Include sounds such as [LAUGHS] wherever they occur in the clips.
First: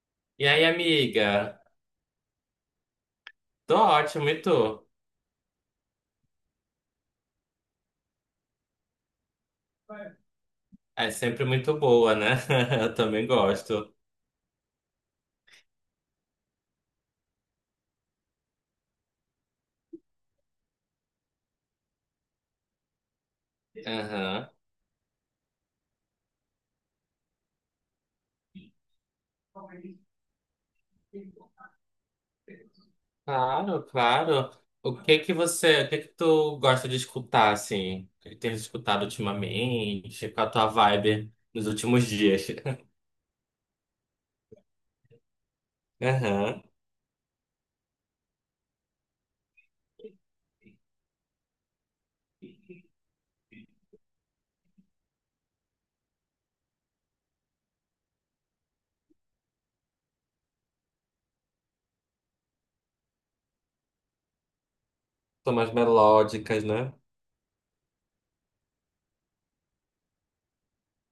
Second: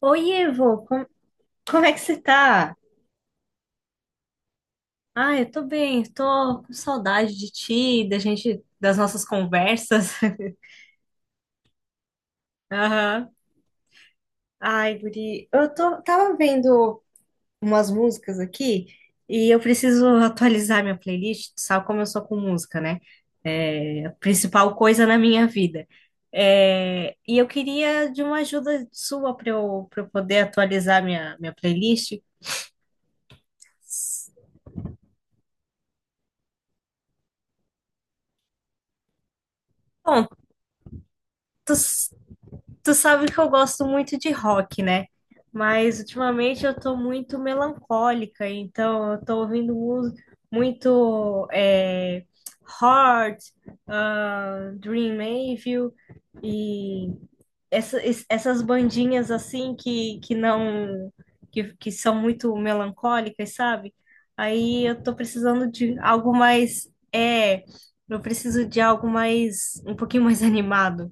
Oi, E aí, Evo, amiga? como é que você tá? Tô ótimo, e tu? Ah, eu tô bem, tô com saudade de ti, da gente, das nossas conversas. [LAUGHS] É sempre muito boa, né? [LAUGHS] Eu também Aham. gosto. Ai, Guri, tava vendo umas músicas aqui e eu preciso atualizar minha playlist, tu sabe como eu sou com música, né? É a Aham. principal coisa na minha vida. É, e eu queria de uma ajuda sua para eu, poder atualizar minha, playlist. Claro, claro. O que que você, o que que tu gosta de escutar, assim? O que que tem escutado Bom, ultimamente? Qual a tua vibe nos tu últimos dias? [LAUGHS] Tu sabe que eu gosto muito de rock, né? Mas Aham. ultimamente eu tô muito melancólica, então eu tô ouvindo muito Heart, Dream Evil e essas bandinhas assim que não que, que são muito melancólicas, sabe? Aí eu tô São precisando mais de algo melódicas, mais né? Eu preciso de algo mais um pouquinho mais [LAUGHS] animado.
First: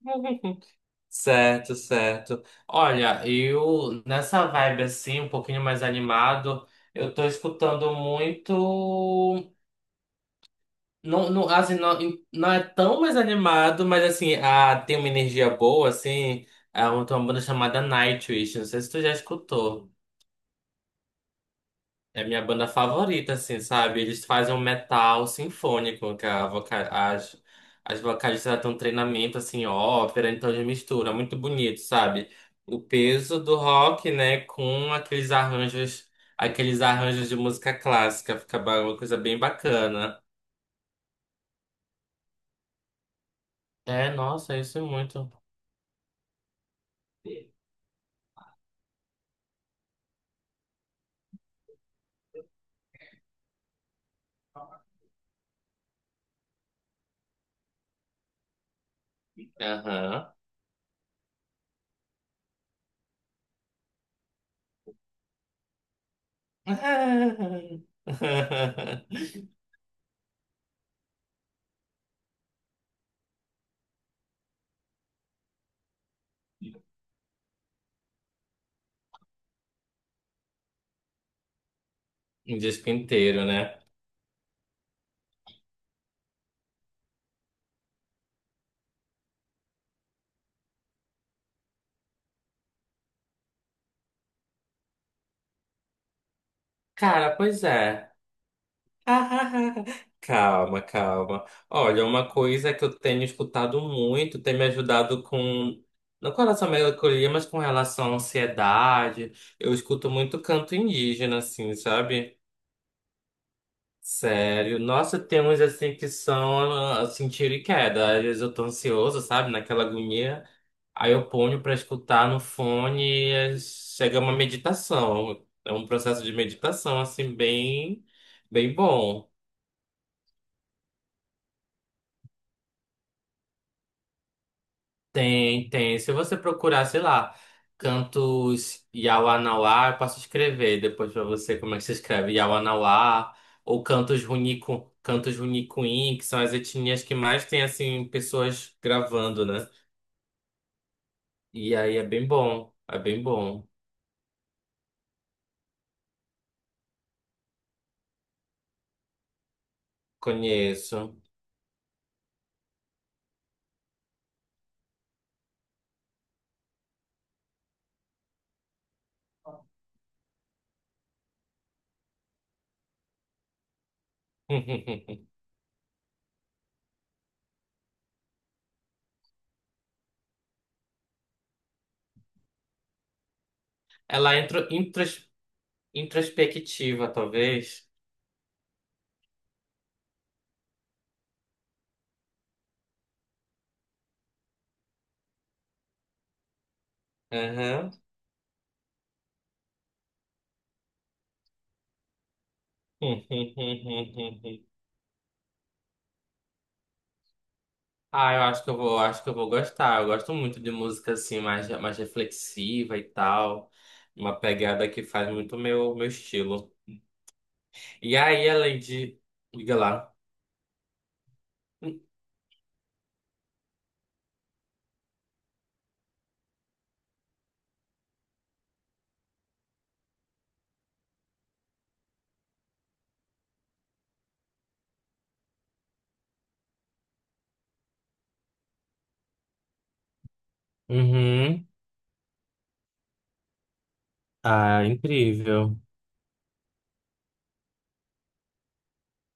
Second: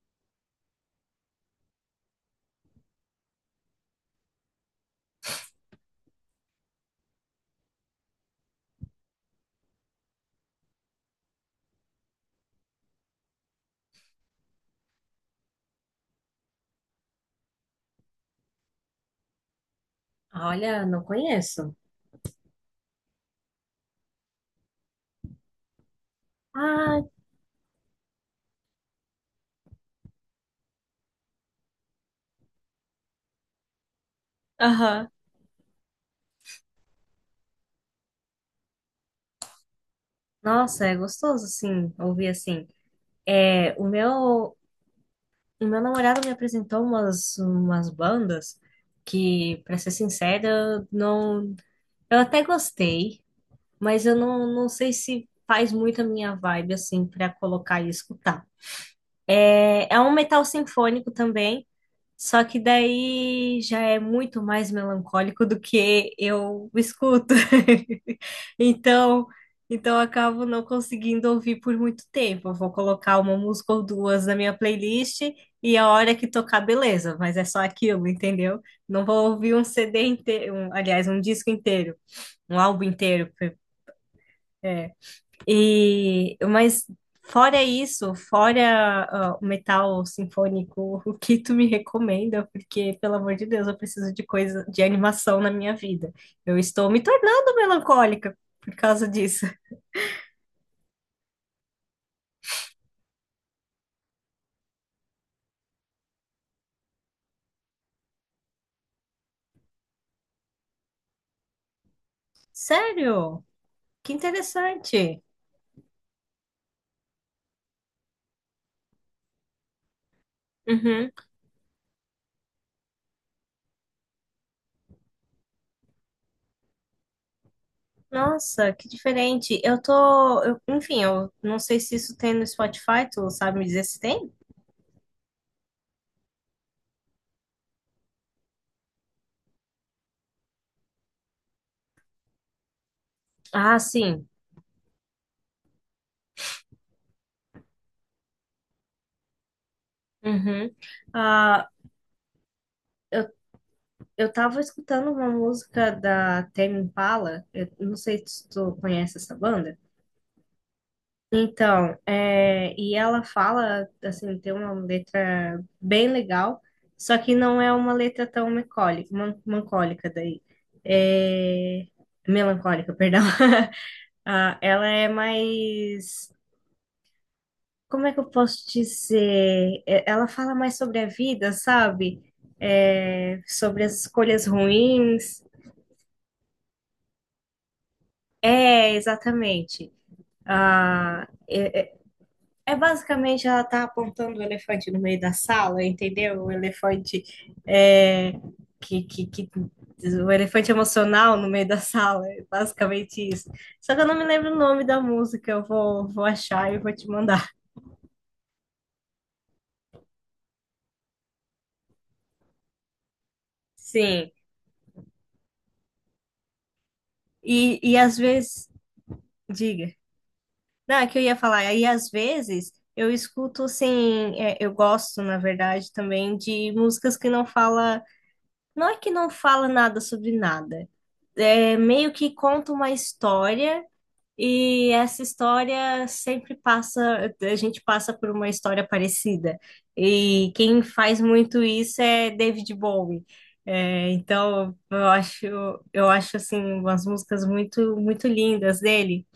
[LAUGHS] Certo, certo. Olha, eu nessa vibe assim, um pouquinho mais animado, eu tô escutando muito. Não, não, assim, não, não é tão mais animado, mas assim, ah, tem uma energia boa, assim. Tem uma banda chamada Nightwish, não sei se tu já escutou. Olha, não conheço. É a minha banda favorita, assim, sabe? Eles fazem um metal sinfônico, que Ah, as vocalistas elas têm um treinamento, assim, ópera, então eles misturam, é muito bonito, sabe? O peso do rock, né, com aham. Aqueles arranjos de música clássica, uma coisa bem bacana. Nossa, é gostoso, assim, ouvir assim. É, É, nossa, isso é muito. o meu namorado me apresentou umas, bandas que, pra ser sincera, eu não, eu até gostei, mas eu não, não sei se faz muito a minha vibe, assim, pra colocar e escutar. É, é um Aham. metal sinfônico também. Só que daí já é muito mais melancólico do que eu escuto. [LAUGHS] [LAUGHS] Então, eu acabo não conseguindo ouvir por muito tempo. Eu vou colocar uma música ou duas na minha playlist e a hora que tocar, beleza, mas é só aquilo, entendeu? Não vou ouvir um CD inteiro, aliás, um disco inteiro, Um um álbum disco inteiro. inteiro, né? Mas fora isso, fora o metal sinfônico, [LAUGHS] o que tu me recomenda? Porque, pelo amor de Deus, eu preciso de coisa de animação na minha vida. Eu estou me Cara, tornando pois é. melancólica por causa disso. [LAUGHS] Calma, calma. Olha, uma coisa que eu tenho escutado muito, tem me ajudado com. Não com relação à melancolia, mas com relação à ansiedade. Eu escuto muito canto indígena, assim, sabe? Sério? Que Sério, nossa, interessante. tem uns assim que são ah, assim, tiro e queda. Às vezes eu tô ansioso, sabe, naquela agonia. Uhum. Aí eu ponho pra escutar no fone e chega uma meditação. É um processo de meditação, assim, bem, Nossa, bem que bom. diferente. Enfim, eu não sei se isso tem no Spotify, tu sabe me dizer se tem? Tem, tem. Se você procurar, sei lá, cantos Yawanawá, eu posso escrever depois pra você como é que se escreve Yawanawá, Ah, ou cantos sim. Runico, cantos Runicuim, que são as etnias que mais tem, assim, pessoas gravando, né? Uhum. Ah, E aí é bem bom, é bem bom. eu tava escutando uma música da Tame Impala, eu não sei se tu conhece essa banda. Conheço. Então, e ela fala, assim, tem uma letra bem legal, só que não é uma letra tão melancólica, melancólica daí. É, melancólica, perdão. [LAUGHS] Ah, ela é [LAUGHS] mais, como é que eu posso dizer? Ela fala mais sobre a vida, sabe? É, sobre as Ela é escolhas intro, intros, ruins. introspectiva, talvez. É, exatamente. Ah, é basicamente ela tá apontando o elefante no meio da sala, entendeu? Aham. é, que, que, que- o elefante emocional no meio da sala, é basicamente isso. Só que eu não me lembro o [LAUGHS] nome da música, vou achar e vou te mandar. Ah, eu acho que eu vou, acho que eu vou gostar. Eu gosto muito de música assim, mais, mais reflexiva e tal. Sim, Uma pegada que faz muito meu, meu estilo. E às E aí, vezes, além de. Liga diga. lá. Não, é que eu ia falar, aí às vezes eu escuto assim, eu gosto, na verdade, também de músicas que não fala, não é que não fala nada sobre nada. É meio que conta uma história e essa história sempre passa, a gente passa por uma história parecida. E quem faz muito Uhum. isso é David Bowie. É, então Ah, incrível. eu acho assim umas músicas muito, muito lindas dele.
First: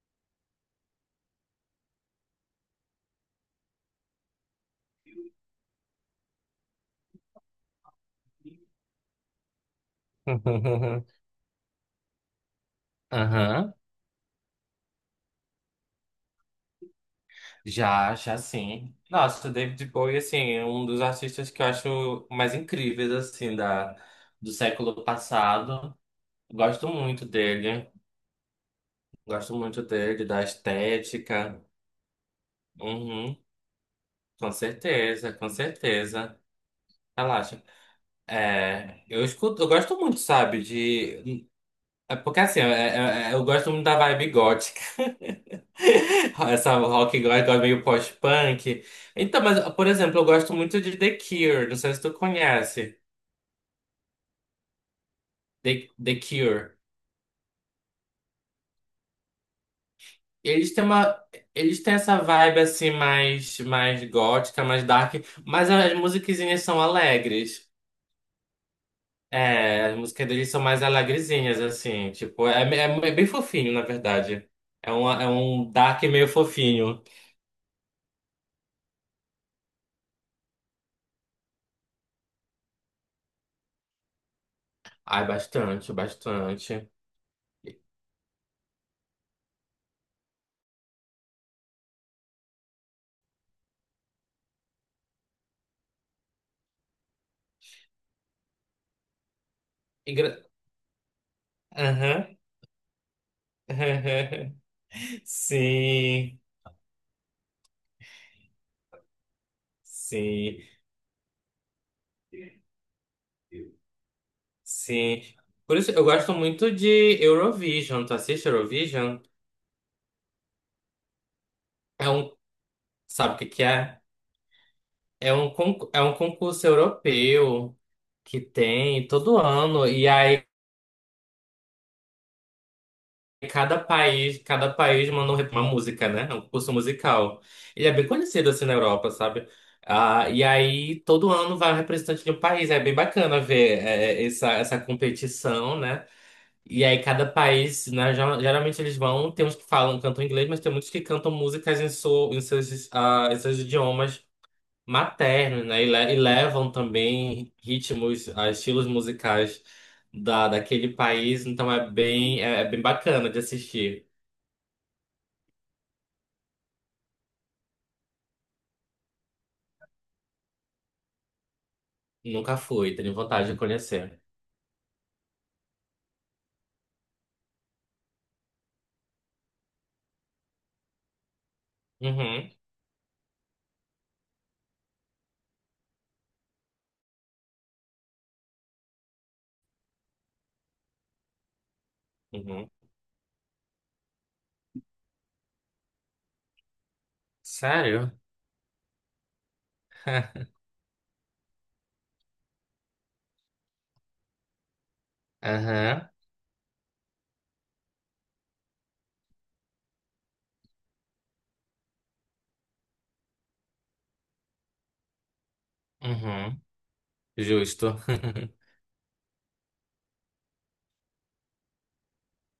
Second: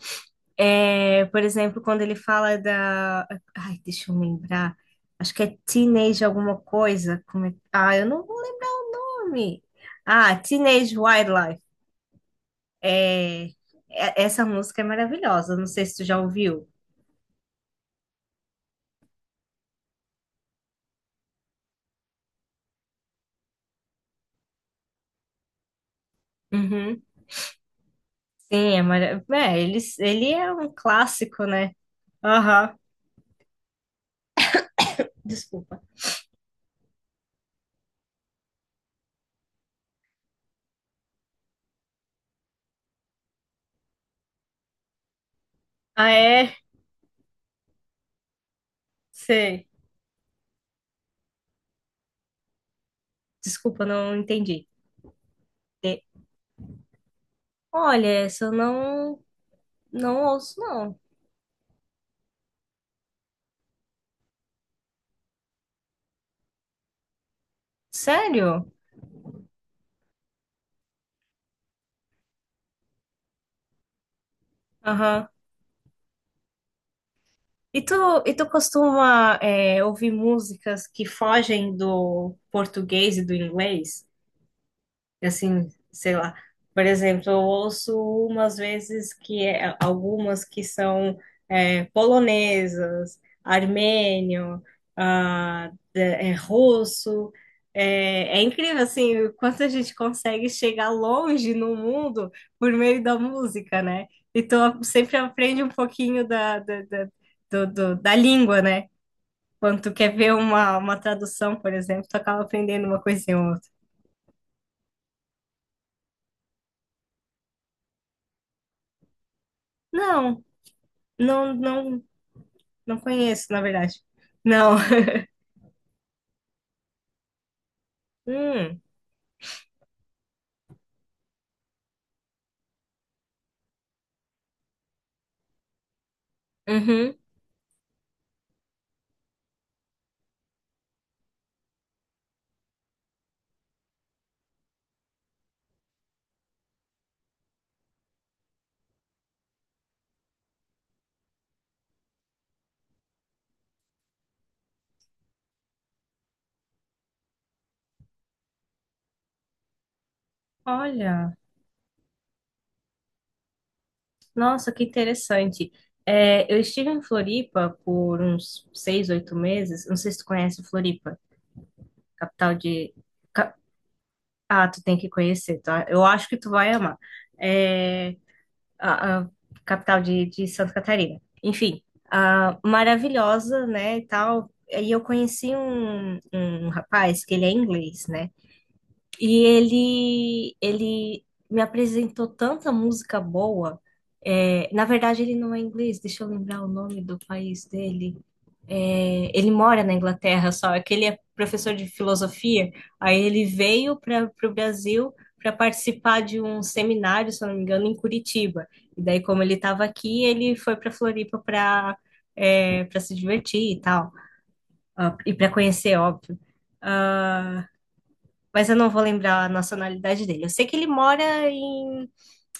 É, por exemplo, quando ele fala da, ai, deixa eu lembrar, acho que é Teenage alguma coisa, eu não vou lembrar nome? Ah, Teenage [LAUGHS] Wildlife. É, Aham. Essa música é maravilhosa. Não sei se tu já ouviu. Já, já sim. Nossa, o David Bowie, assim, é um dos artistas que eu acho mais incríveis, assim, da, do século passado. Gosto Uhum. muito dele. Sim, é maravilhoso. Gosto Ele, muito dele, da é um clássico, estética. né? Aham. Uhum. Com certeza, com Desculpa. certeza. Relaxa. É, eu escuto, eu gosto muito, sabe, de. É porque assim, é- é- é- Eu gosto muito da vibe gótica. Ah, [LAUGHS] é? Essa rock gótica meio post-punk. Então, mas, Sei. por exemplo, eu gosto muito de The Cure. Não sei se tu conhece. Desculpa, não entendi. De- The Cure. Olha, essa eu não, não ouço, Eles têm não. uma. Eles têm essa vibe assim mais, mais gótica, mais dark, mas as musiquinhas são alegres. Sério? É, as músicas deles são mais alegrezinhas, assim, tipo, é bem fofinho, na verdade. Aham. É um dark meio fofinho. E tu, e tu costuma, ouvir músicas que fogem do português e do inglês? Ai, Assim, bastante, sei lá. Por bastante. exemplo, eu E- ouço umas vezes algumas que polonesas, armênio, russo. É incrível, assim, o quanto a gente e gra- consegue chegar longe no mundo Aham. por meio da música, né? [LAUGHS] Então, sempre aprende um pouquinho Sim, da, da, da língua, né? Quando tu quer ver sim, uma, tradução, por exemplo, tu acaba aprendendo uma coisinha ou outra. sim. Por isso, eu gosto muito de Eurovision. Tu assiste Eurovision? Não, não, não. É um, Não sabe o que conheço, na que é? verdade. Não. [LAUGHS] É um concurso europeu que Hum, tem todo ano. E aí cada país, cada país manda um- uma música, né? É um curso uhum. musical. Ele é bem conhecido assim na Europa, sabe? Ah, e aí todo ano vai um representante de um país. É bem bacana ver essa, essa competição, né? E aí cada país, né, geralmente eles vão, tem uns que falam, cantam inglês, mas tem muitos que cantam músicas em seus idiomas maternos, né? E, e levam também ritmos, ah, estilos musicais daquele Olha, país, então é bem, é bem bacana de assistir. nossa, que interessante. É, eu estive em Floripa por uns seis, oito meses. Não sei se tu conhece Floripa, capital Nunca de. fui, tenho vontade ca- de conhecer. Ah, tu tem que conhecer, tá? Eu acho que tu vai amar. É a, capital de, Santa Catarina. Enfim, Uhum, maravilhosa, né, e tal. E eu conheci um, rapaz que ele é inglês, né? E ele me apresentou uhum. tanta música boa. É, na verdade, ele não é inglês, deixa eu lembrar o nome do país Sério? dele. Ele mora na Inglaterra [LAUGHS] só, é que ele é professor de filosofia. Aí ele veio para o Brasil para Aham, participar de um seminário, se eu não me engano, em Curitiba. E daí, como ele estava aqui, ele foi para Floripa para se divertir e tal, e para conhecer, óbvio. uhum. Ah, Justo. mas eu não vou lembrar a nacionalidade dele. Eu sei que ele mora em,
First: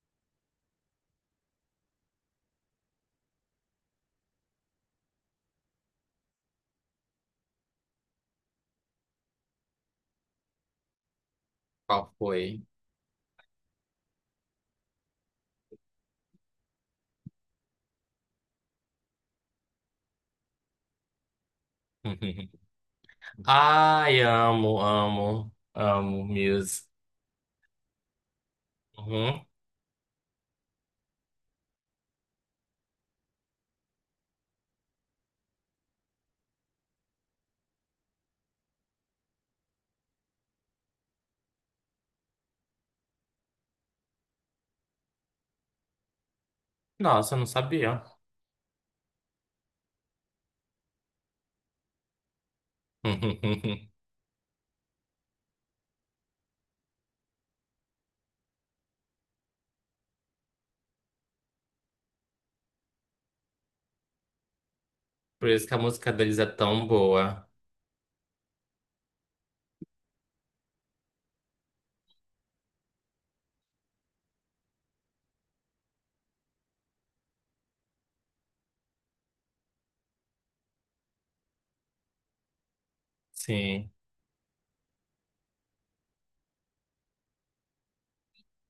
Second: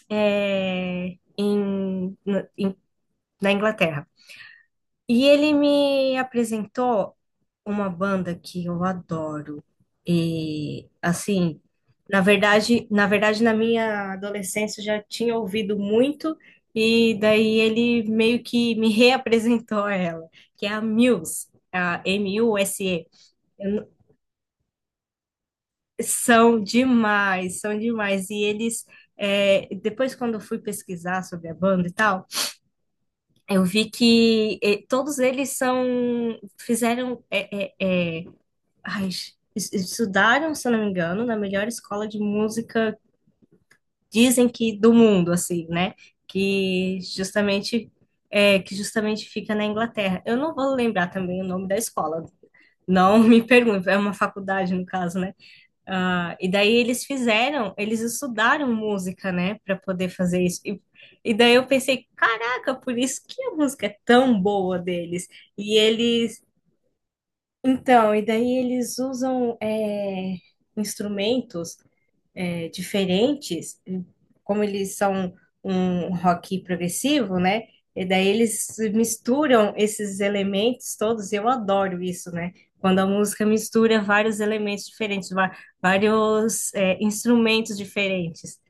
é, em- no- em- na Inglaterra. E ele me apresentou uma banda que eu adoro. E assim, [LAUGHS] Qual foi? Na verdade, na minha adolescência eu já tinha ouvido muito, e daí ele meio que me [LAUGHS] reapresentou a ela, que é a Muse, a [LAUGHS] M-U-S-E. Ai, amo, amo, amo São Muse. demais, são demais. E eles, Uhum. Depois, quando eu fui pesquisar sobre a banda e tal, eu vi todos eles são, fizeram, é, é, é, ai, es- estudaram, se eu não me engano, na melhor escola de música, dizem que do mundo, assim, né? Que Nossa, eu não justamente, sabia. que justamente fica na Inglaterra. Eu não vou lembrar também o nome da escola, não [LAUGHS] me [LAUGHS] pergunte, é uma faculdade, no caso, né? Ah, e daí eles fizeram, eles estudaram música, né, para poder fazer isso. E daí eu pensei, caraca, por isso que a música é tão boa deles. Por isso que a E música deles eles, é tão boa. então, e daí eles usam instrumentos diferentes, como eles são um rock progressivo, né? E daí eles misturam esses elementos todos, eu adoro isso, né? Quando a música Sim. mistura vários elementos diferentes, vários, instrumentos diferentes.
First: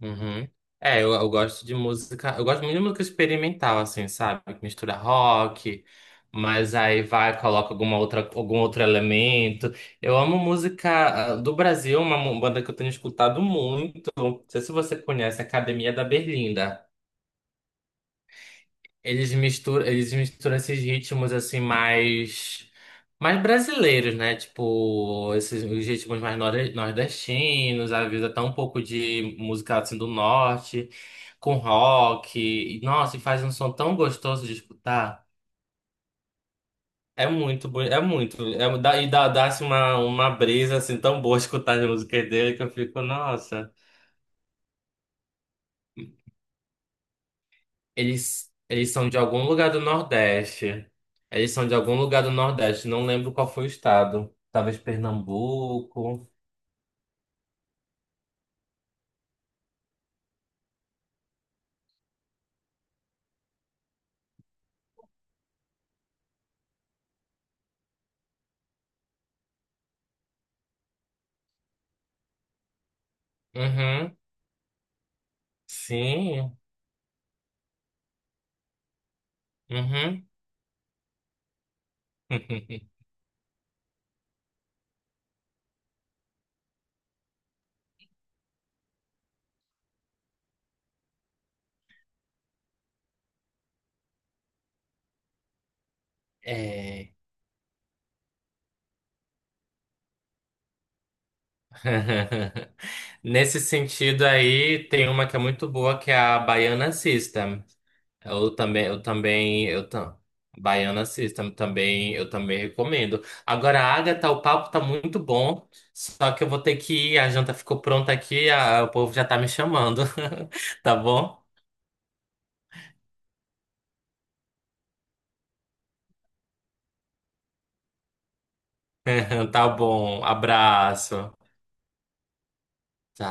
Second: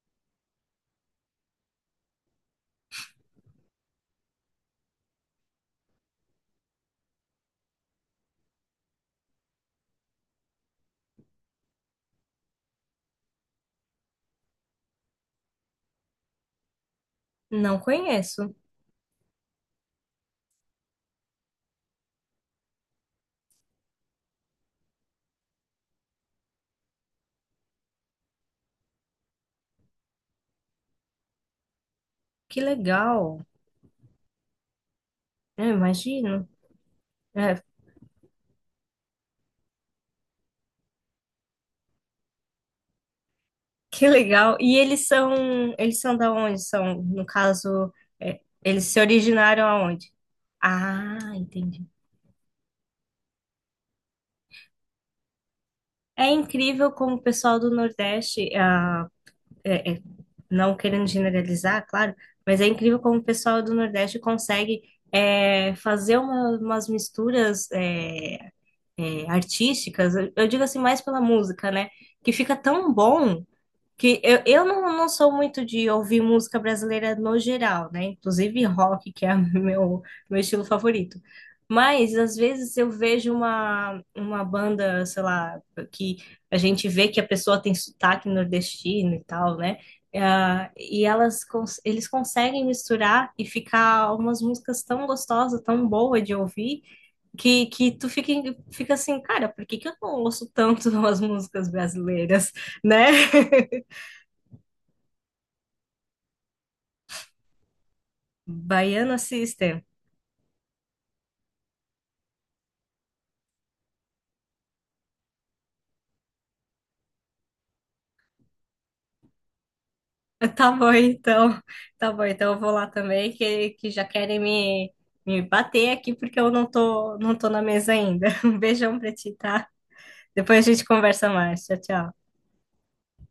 Uhum. Eu gosto de música, eu gosto muito de música experimental, assim, sabe? Que mistura rock, mas aí vai, coloca alguma outra, algum outro elemento. Eu amo música ah, do Brasil, banda que eu tenho escutado muito. Não sei se você conhece, Academia da Berlinda. Não conheço. Eles misturam esses ritmos assim mais, mais brasileiros, né? Tipo, esses os ritmos mais nor- nordestinos, às vezes até um pouco de música assim do norte, com rock. Que E, nossa, e faz legal. um som tão gostoso de escutar. Eu imagino. É, É muito, é, dá, dá-se uma brisa assim tão boa [LAUGHS] escutar as músicas dele que eu fico, nossa. que legal. E eles são, da onde? São, no caso, Eles, eles eles se são de algum originaram lugar do aonde? Nordeste. Ah, Eles são de entendi. algum lugar do Nordeste. Não lembro qual foi o estado. Talvez Pernambuco. É incrível como o pessoal do Nordeste, é- é- não querendo generalizar, claro, mas é incrível como o pessoal do Nordeste consegue fazer umas misturas artísticas, eu digo assim mais pela música, né? Que fica tão bom Uhum. que eu não, não sou muito de ouvir Sim. música brasileira no geral, né? Inclusive rock, que é [LAUGHS] Uhum. meu estilo favorito. Mas às vezes eu [LAUGHS] vejo uma, banda, sei lá, que a gente vê que a pessoa tem sotaque nordestino e tal, né? Ah, eles conseguem misturar e ficar umas músicas tão gostosas, tão boas de ouvir, É. que tu fica assim, cara, por que que eu não ouço tanto [LAUGHS] as músicas brasileiras, [LAUGHS] [LAUGHS] né? Nesse sentido aí, tem uma que é muito boa, que é a Baiana System. Eu também, eu Baiano também, System. eu tam... Baiana System também, eu também recomendo. Agora, Agatha, o papo tá muito bom, só que eu vou ter que ir, a janta ficou pronta aqui, o povo já tá me chamando. [LAUGHS] Tá [LAUGHS] bom, Tá bom? então. Tá bom, então eu vou lá também, que já querem me bater aqui porque eu não tô, não tô na mesa ainda. [LAUGHS] Um beijão pra ti, [LAUGHS] tá? Tá bom. Depois a gente conversa Abraço. mais. Tchau, tchau. Tá.